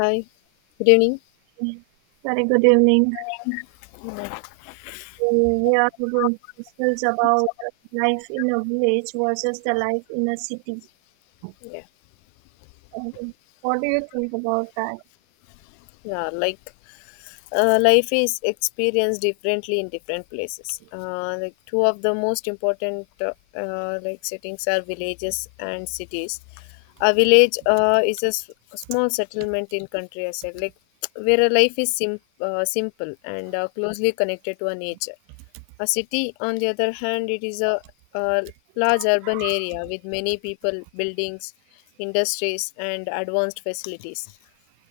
Hi, good evening. Very good evening. We are going to discuss about life in a village versus the life in a city. Yeah, Um, What do you think about that? yeah, life is experienced differently in different places. Like two of the most important like settings are villages and cities. A village is a small settlement in country, I said, like where a life is simple and closely connected to a nature. A city, on the other hand, it is a large urban area with many people, buildings, industries, and advanced facilities.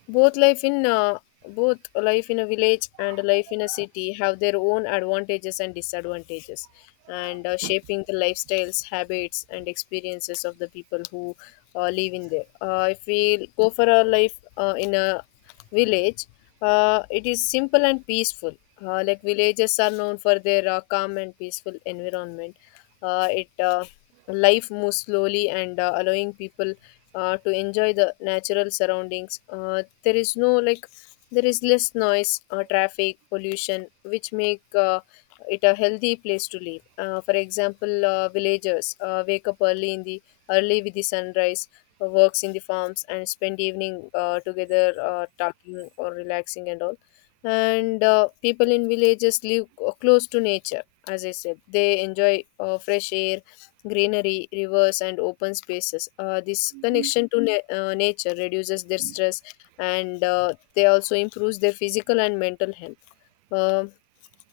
both life in uh, Both life in a village and life in a city have their own advantages and disadvantages, and shaping the lifestyles, habits, and experiences of the people who live in there. If we go for a life in a village, it is simple and peaceful. Like villages are known for their calm and peaceful environment. It Life moves slowly and allowing people to enjoy the natural surroundings. There is no like There is less noise, traffic, pollution, which make it a healthy place to live. For example, villagers wake up early with the sunrise, works in the farms, and spend evening together talking or relaxing and all. And people in villages live close to nature. As I said, they enjoy fresh air, greenery, rivers, and open spaces. This connection to nature reduces their stress, and they also improves their physical and mental health. Um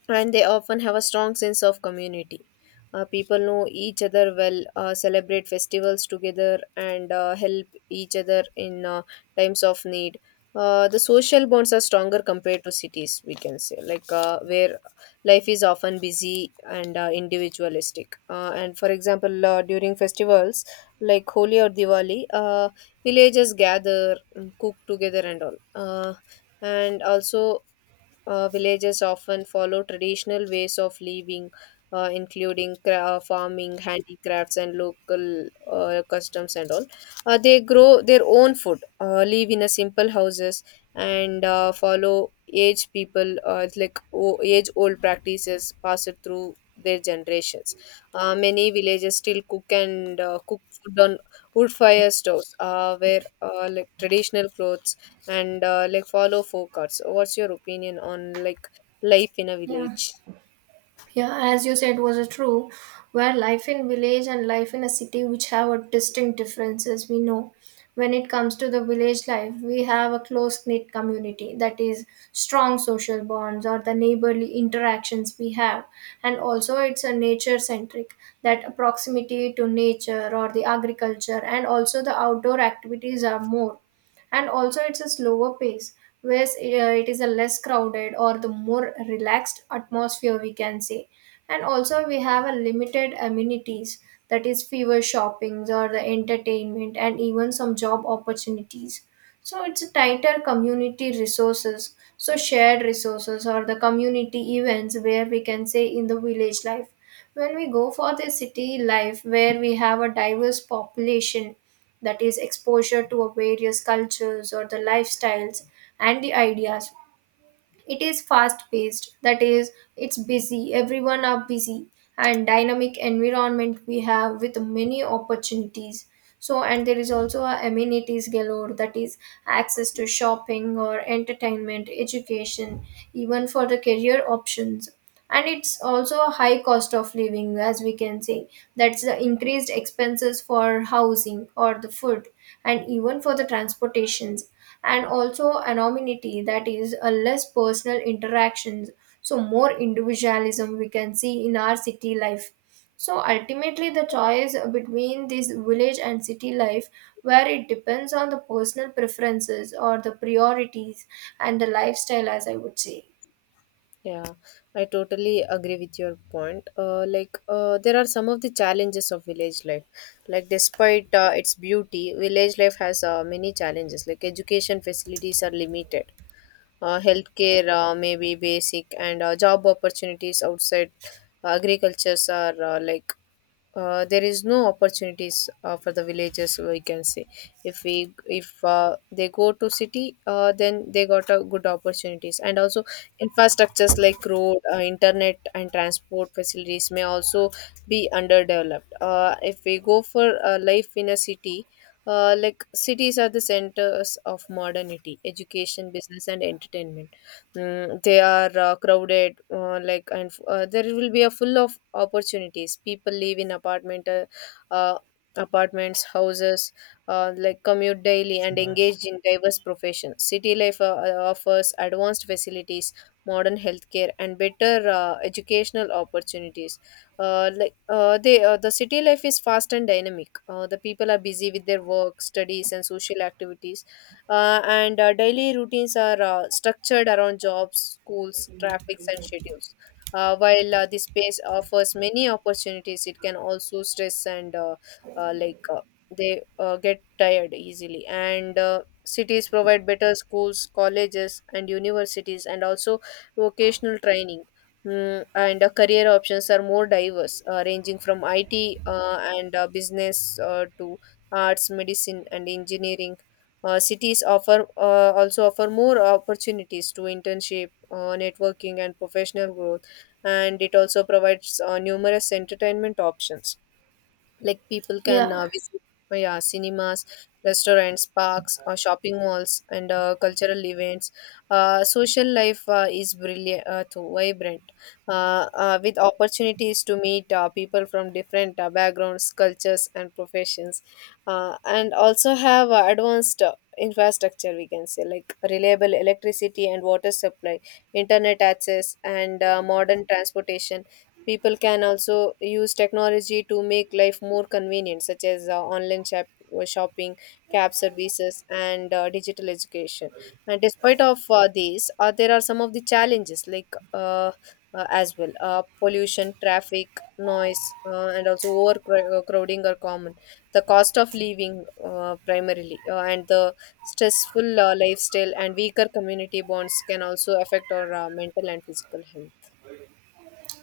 and they often have a strong sense of community. People know each other well, celebrate festivals together, and help each other in times of need. The social bonds are stronger compared to cities, we can say, where life is often busy and individualistic. And for example, during festivals like Holi or Diwali, villagers gather, cook together, and all. And also villages often follow traditional ways of living, including farming, handicrafts, and local customs and all. They grow their own food, live in a simple houses, and follow age people, it's like age old practices passed through their generations. Many villages still cook food on wood fire stoves where like traditional clothes and like follow folk arts. What's your opinion on like life in a Yeah, village? yeah, as you said, was a true, where life in village and life in a city which have a distinct differences. We know when it comes to the village life, we have a close knit community, that is strong social bonds or the neighborly interactions we have, and also it's a nature centric, that proximity to nature or the agriculture and also the outdoor activities are more, and also it's a slower pace, whereas it is a less crowded or the more relaxed atmosphere we can say, and also we have a limited amenities, that is fewer shoppings or the entertainment and even some job opportunities, so it's a tighter community resources, so shared resources or the community events, where we can say in the village life. When we go for the city life, where we have a diverse population, that is exposure to a various cultures or the lifestyles and the ideas, it is fast paced, that is it's busy, everyone are busy, and dynamic environment we have with many opportunities, so and there is also a amenities galore, that is access to shopping or entertainment education, even for the career options, and it's also a high cost of living as we can say, that's the increased expenses for housing or the food and even for the transportations, and also anonymity, that is a less personal interactions, so more individualism we can see in our city life. So ultimately, the choice between this village and city life, where it depends on the personal preferences or the priorities and the lifestyle, as I would say. Yeah, I totally agree with your point. There are some of the challenges of village life. Like despite its beauty, village life has many challenges. Like education facilities are limited, healthcare, maybe basic, and job opportunities outside agricultures are there is no opportunities for the villagers, we can say. If we if They go to city, then they got a good opportunities. And also infrastructures like road, internet, and transport facilities may also be underdeveloped. If we go for life in a city, like cities are the centers of modernity, education, business, and entertainment. They are crowded, like and there will be a full of opportunities. People live in uh, apartments, houses, like commute daily, and engaged in diverse professions. City life offers advanced facilities, modern healthcare, and better educational opportunities. The city life is fast and dynamic. The people are busy with their work, studies, and social activities. And Daily routines are structured around jobs, schools, traffics, and schedules. While this space offers many opportunities, it can also stress, and like they get tired easily. And cities provide better schools, colleges, and universities, and also vocational training. And career options are more diverse, ranging from IT and business to arts, medicine, and engineering. Cities offer also offer more opportunities to internship, networking, and professional growth, and it also provides numerous entertainment options. Like people can Yeah, visit yeah cinemas, restaurants, parks, or shopping malls, and cultural events. Social life is brilliant too vibrant, with opportunities to meet people from different backgrounds, cultures, and professions. And also have advanced infrastructure, we can say, like reliable electricity and water supply, internet access, and modern transportation. People can also use technology to make life more convenient, such as online shopping, cab services, and digital education. And despite of these, there are some of the challenges as well. Pollution, traffic, noise, and also overcrowding are common. The cost of living, primarily, and the stressful lifestyle and weaker community bonds can also affect our mental and physical health.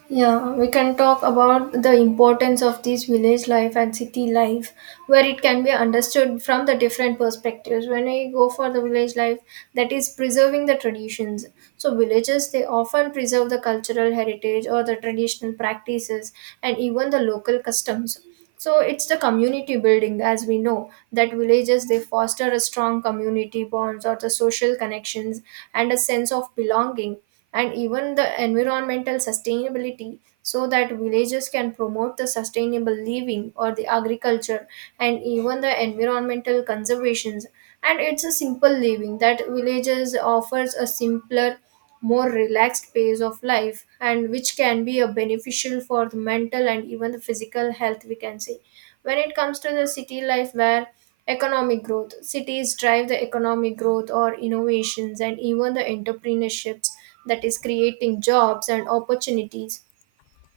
yeah, we can talk about the importance of this village life and city life, where it can be understood from the different perspectives. When we go for the village life, that is preserving the traditions. So, villages they often preserve the cultural heritage or the traditional practices and even the local customs, so it's the community building, as we know that villages they foster a strong community bonds or the social connections and a sense of belonging, and even the environmental sustainability, so that villages can promote the sustainable living or the agriculture and even the environmental conservations. And it's a simple living, that villages offers a simpler, more relaxed pace of life, and which can be a beneficial for the mental and even the physical health we can say. When it comes to the city life, where economic growth, cities drive the economic growth or innovations and even the entrepreneurships, that is creating jobs and opportunities.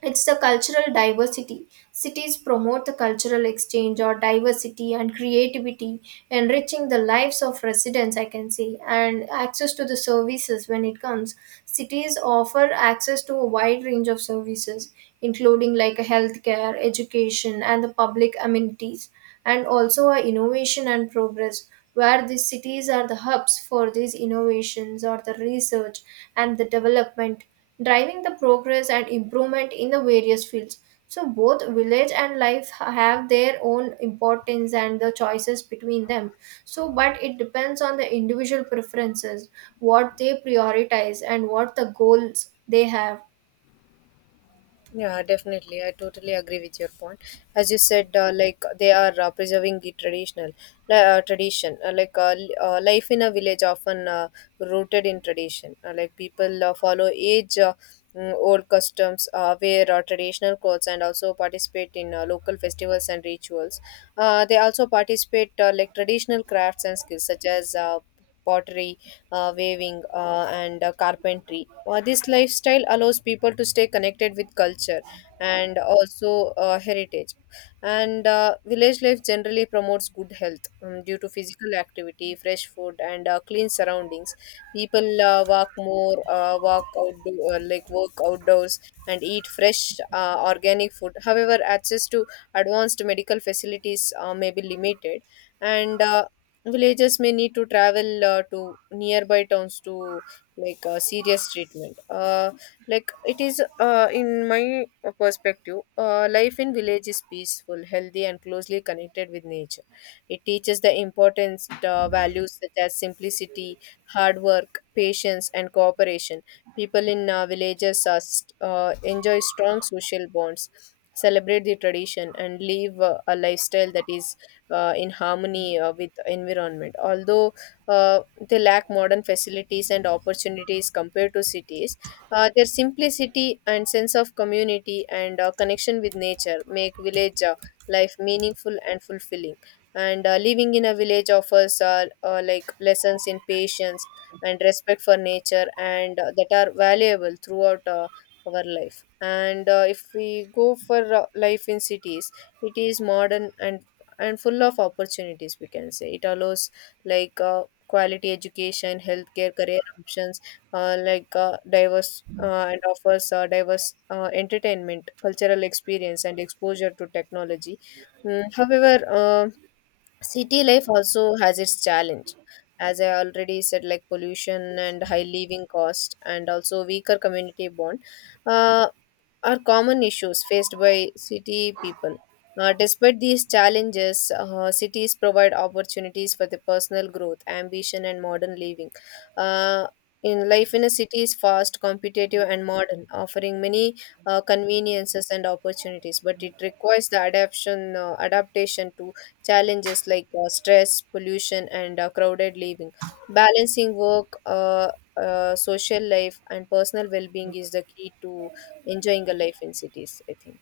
It's the cultural diversity. Cities promote the cultural exchange or diversity and creativity, enriching the lives of residents, I can say, and access to the services when it comes. Cities offer access to a wide range of services, including like healthcare, education, and the public amenities, and also a innovation and progress, where the cities are the hubs for these innovations or the research and the development, driving the progress and improvement in the various fields. So both village and life have their own importance and the choices between them, so but it depends on the individual preferences, what they prioritize and what the goals they have. Yeah, definitely. I totally agree with your point. As you said, like they are preserving the traditional, tradition. Li- Life in a village often rooted in tradition. Like people follow age. Old customs, wear traditional clothes, and also participate in local festivals and rituals. They also participate like traditional crafts and skills such as pottery, weaving, and carpentry. This lifestyle allows people to stay connected with culture and also heritage. And village life generally promotes good health, due to physical activity, fresh food, and clean surroundings. People walk outdoor, work outdoors, and eat fresh organic food. However, access to advanced medical facilities may be limited, and villagers may need to travel to nearby towns to serious treatment. Like it is In my perspective, life in village is peaceful, healthy, and closely connected with nature. It teaches the importance values such as simplicity, hard work, patience, and cooperation. People in villages enjoy strong social bonds, celebrate the tradition, and live a lifestyle that is in harmony with environment. Although uh, they lack modern facilities and opportunities compared to cities, their simplicity and sense of community and connection with nature make village life meaningful and fulfilling. And living in a village offers like lessons in patience and respect for nature, and that are valuable throughout our life. And if we go for life in cities, it is modern and full of opportunities, we can say. It allows quality education, healthcare, career options, like diverse and offers diverse entertainment, cultural experience, and exposure to technology. However, city life also has its challenge. As I already said, like pollution and high living cost and also weaker community bond uh, are common issues faced by city people. Despite these challenges, cities provide opportunities for the personal growth, ambition, and modern living. Uh, in life in a city is fast, competitive, and modern, offering many conveniences and opportunities. But it requires the adaptation to challenges like stress, pollution, and crowded living. Balancing work, social life, and personal well-being is the key to enjoying a life in cities, I think.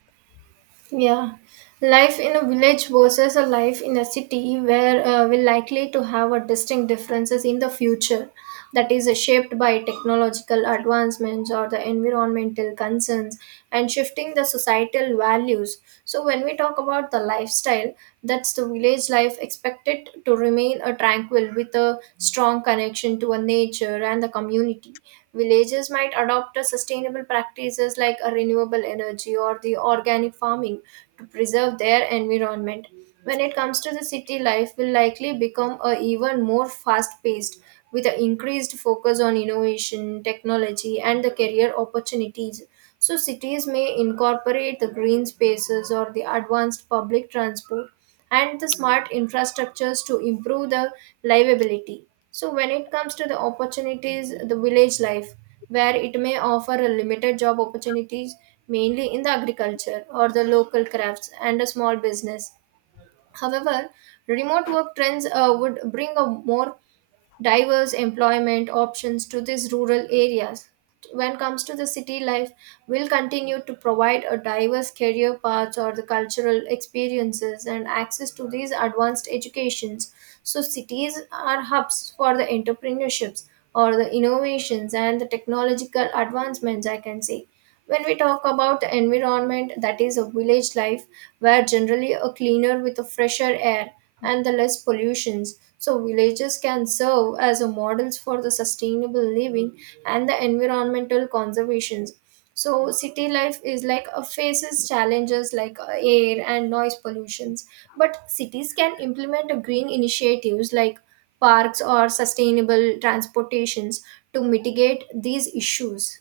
Yeah, life in a village versus a life in a city, where we're likely to have a distinct differences in the future, that is shaped by technological advancements or the environmental concerns and shifting the societal values. So when we talk about the lifestyle, that's the village life expected to remain a tranquil with a strong connection to a nature and the community. Villages might adopt a sustainable practices like a renewable energy or the organic farming to preserve their environment. When it comes to the city life, will likely become a even more fast paced with an increased focus on innovation, technology and the career opportunities. So cities may incorporate the green spaces or the advanced public transport and the smart infrastructures to improve the livability. So, when it comes to the opportunities, the village life, where it may offer a limited job opportunities, mainly in the agriculture or the local crafts and a small business. However, remote work trends would bring a more diverse employment options to these rural areas. When it comes to the city life, will continue to provide a diverse career paths or the cultural experiences and access to these advanced educations. So cities are hubs for the entrepreneurships or the innovations and the technological advancements, I can say. When we talk about the environment, that is a village life, where generally a cleaner with a fresher air and the less pollutions. So villages can serve as a models for the sustainable living and the environmental conservations. So city life is like a faces challenges like air and noise pollutions, but cities can implement a green initiatives like parks or sustainable transportations to mitigate these issues.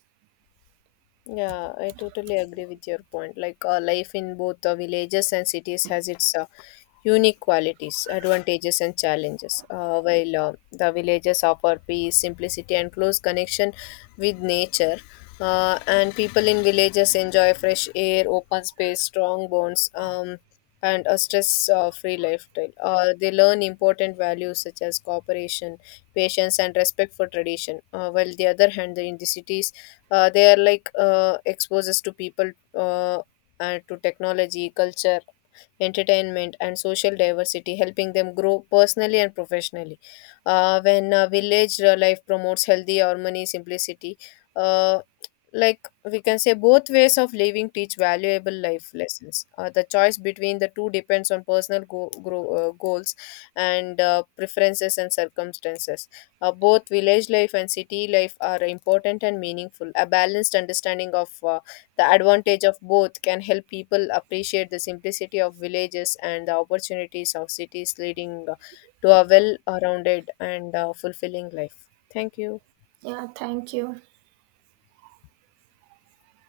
Yeah, I totally agree with your point. Life in both the villages and cities has its unique qualities, advantages, and challenges. While the villages offer peace, simplicity, and close connection with nature, and people in villages enjoy fresh air, open space, strong bonds, and a stress-free lifestyle. They learn important values such as cooperation, patience, and respect for tradition. While the other hand, in the cities, they are like exposes to people and to technology, culture, entertainment, and social diversity, helping them grow personally and professionally. When Village life promotes healthy harmony, simplicity. uh, we can say both ways of living teach valuable life lessons. The choice between the two depends on personal goals and preferences and circumstances. Both village life and city life are important and meaningful. A balanced understanding of the advantage of both can help people appreciate the simplicity of villages and the opportunities of cities, leading to a well-rounded and fulfilling life. Thank you. Yeah, thank you.